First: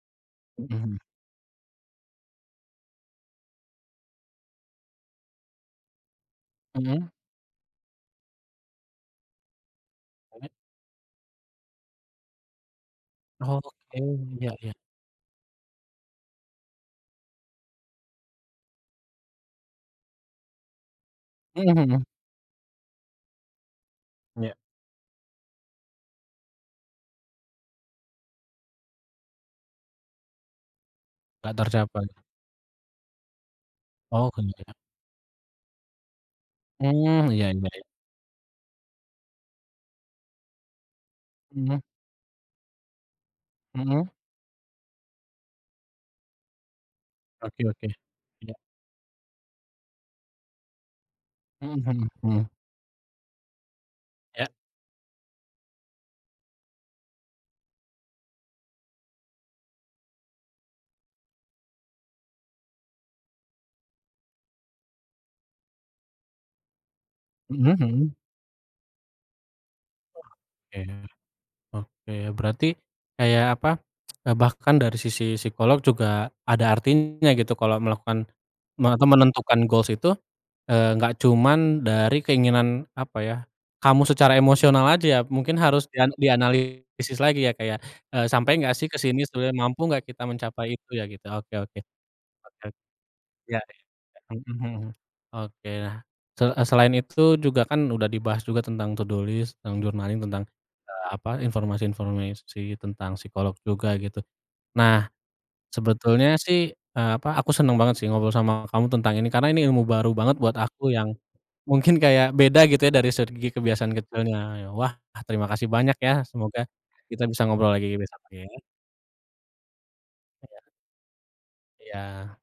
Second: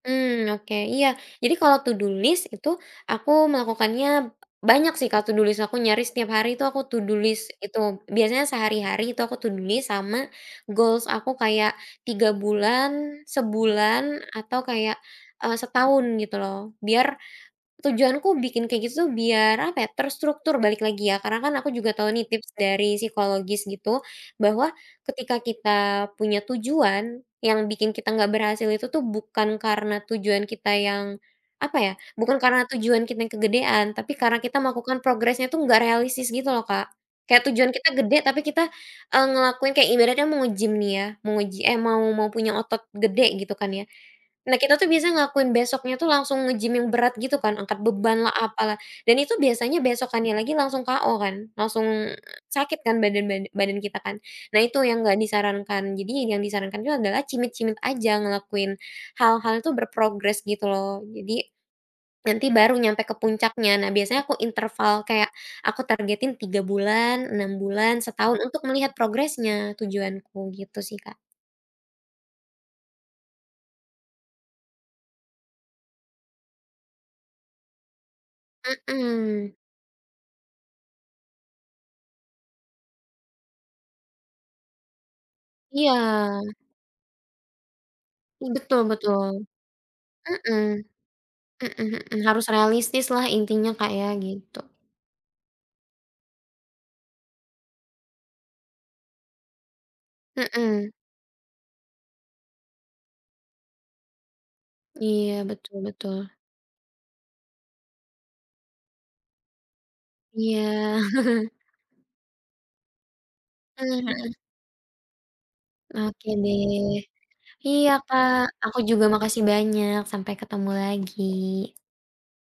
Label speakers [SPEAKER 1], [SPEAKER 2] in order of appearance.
[SPEAKER 1] Mmm, oke,
[SPEAKER 2] Mhm.
[SPEAKER 1] iya. Jadi kalau to do list itu aku melakukannya banyak sih, kalau to do list aku nyaris tiap hari itu aku to
[SPEAKER 2] Mhm.
[SPEAKER 1] do list itu, biasanya sehari-hari itu aku to do list sama
[SPEAKER 2] [unintelligible]
[SPEAKER 1] goals aku kayak 3 bulan,
[SPEAKER 2] Oke.
[SPEAKER 1] sebulan
[SPEAKER 2] Iya
[SPEAKER 1] atau
[SPEAKER 2] iya.
[SPEAKER 1] kayak, eee, setahun gitu loh. Biar tujuanku bikin kayak gitu tuh biar apa ya, terstruktur balik lagi ya. Karena kan aku
[SPEAKER 2] Mhm
[SPEAKER 1] juga
[SPEAKER 2] mhm.
[SPEAKER 1] tahu nih tips dari psikologis gitu,
[SPEAKER 2] Iya.
[SPEAKER 1] bahwa ketika kita punya tujuan yang bikin kita nggak berhasil itu tuh bukan karena tujuan kita yang
[SPEAKER 2] Tak
[SPEAKER 1] apa ya,
[SPEAKER 2] tercapai.
[SPEAKER 1] bukan karena tujuan kita yang kegedean. Tapi
[SPEAKER 2] Oh,
[SPEAKER 1] karena kita
[SPEAKER 2] kegean.
[SPEAKER 1] melakukan progresnya itu enggak realistis gitu loh, Kak.
[SPEAKER 2] Mmm,
[SPEAKER 1] Kayak
[SPEAKER 2] iya
[SPEAKER 1] tujuan
[SPEAKER 2] iya iya.
[SPEAKER 1] kita gede tapi kita, eee, ngelakuin kayak ibaratnya mau nge-gym ya, mau ngeji eh,
[SPEAKER 2] Mhm.
[SPEAKER 1] mau mau punya otot gede gitu kan ya.
[SPEAKER 2] Mhm.
[SPEAKER 1] Nah, kita tuh biasa ngelakuin besoknya tuh langsung nge-gym yang berat gitu kan
[SPEAKER 2] Oke
[SPEAKER 1] angkat
[SPEAKER 2] oke.
[SPEAKER 1] bebanlah,
[SPEAKER 2] Iya.
[SPEAKER 1] apalah. Dan itu biasanya besokannya lagi langsung KO kan,
[SPEAKER 2] Mhm
[SPEAKER 1] langsung
[SPEAKER 2] mhm mhm.
[SPEAKER 1] sakit kan badan bada badan kita kan.
[SPEAKER 2] Iya.
[SPEAKER 1] Nah, itu yang enggak disarankan, jadinya yang disarankan itu adalah cimit-cimit aja, ngelakuin hal-hal itu berprogres gitu loh. Jadi, nanti baru nyampe ke puncaknya. Nah, biasanya aku interval kayak aku targetin 3 bulan, 6
[SPEAKER 2] Mhm,
[SPEAKER 1] bulan,
[SPEAKER 2] hmm.
[SPEAKER 1] setahun untuk melihat progresnya tujuanku,
[SPEAKER 2] Oke.
[SPEAKER 1] gitu sih, Kak.
[SPEAKER 2] Oke. Berarti kayak apa, eee, bahkan dari sisi psikolog juga ada artinya gitu kalau melakukan me atau
[SPEAKER 1] Mmm.
[SPEAKER 2] menentukan goals itu, eee, nggak cuman dari keinginan apa ya, kamu secara emosional aja ya mungkin harus dian
[SPEAKER 1] Iya.
[SPEAKER 2] dianalisis lagi ya, Kak, ya. Eee,
[SPEAKER 1] Ih,
[SPEAKER 2] "Sampai nggak
[SPEAKER 1] betul
[SPEAKER 2] sih ke sini
[SPEAKER 1] betul.
[SPEAKER 2] sebenarnya? Mampu nggak kita mencapai
[SPEAKER 1] Mmm.
[SPEAKER 2] itu ya?" gitu. Oke
[SPEAKER 1] Mhm
[SPEAKER 2] oke.
[SPEAKER 1] mhm. Harus
[SPEAKER 2] Oke.
[SPEAKER 1] realistislah
[SPEAKER 2] Iya
[SPEAKER 1] intinya,
[SPEAKER 2] iya,
[SPEAKER 1] Kak, ya
[SPEAKER 2] ya. Mhm
[SPEAKER 1] gitu.
[SPEAKER 2] mhm. Oke nah, se eee, selain itu juga kan udah dibahas juga tentang to do list, tentang journaling, tentang,
[SPEAKER 1] Mmm.
[SPEAKER 2] eee, apa, informasi-informasi tentang psikolog juga gitu. Nah,
[SPEAKER 1] Iya, betul betul.
[SPEAKER 2] sebetulnya sih, eee, apa, aku seneng banget sih ngobrol sama kamu tentang ini. Karena ini ilmu baru banget buat
[SPEAKER 1] Iya.
[SPEAKER 2] aku yang mungkin kayak beda gitu ya dari segi kebiasaan
[SPEAKER 1] Mmm, mhm.
[SPEAKER 2] kecilnya ya. Wah, terima kasih banyak ya.
[SPEAKER 1] Oke
[SPEAKER 2] Semoga
[SPEAKER 1] deh.
[SPEAKER 2] kita bisa ngobrol
[SPEAKER 1] Iya,
[SPEAKER 2] lagi besok
[SPEAKER 1] Kak.
[SPEAKER 2] ya.
[SPEAKER 1] Aku juga makasih banyak. Sampai ketemu
[SPEAKER 2] Iya.
[SPEAKER 1] lagi.
[SPEAKER 2] Iya.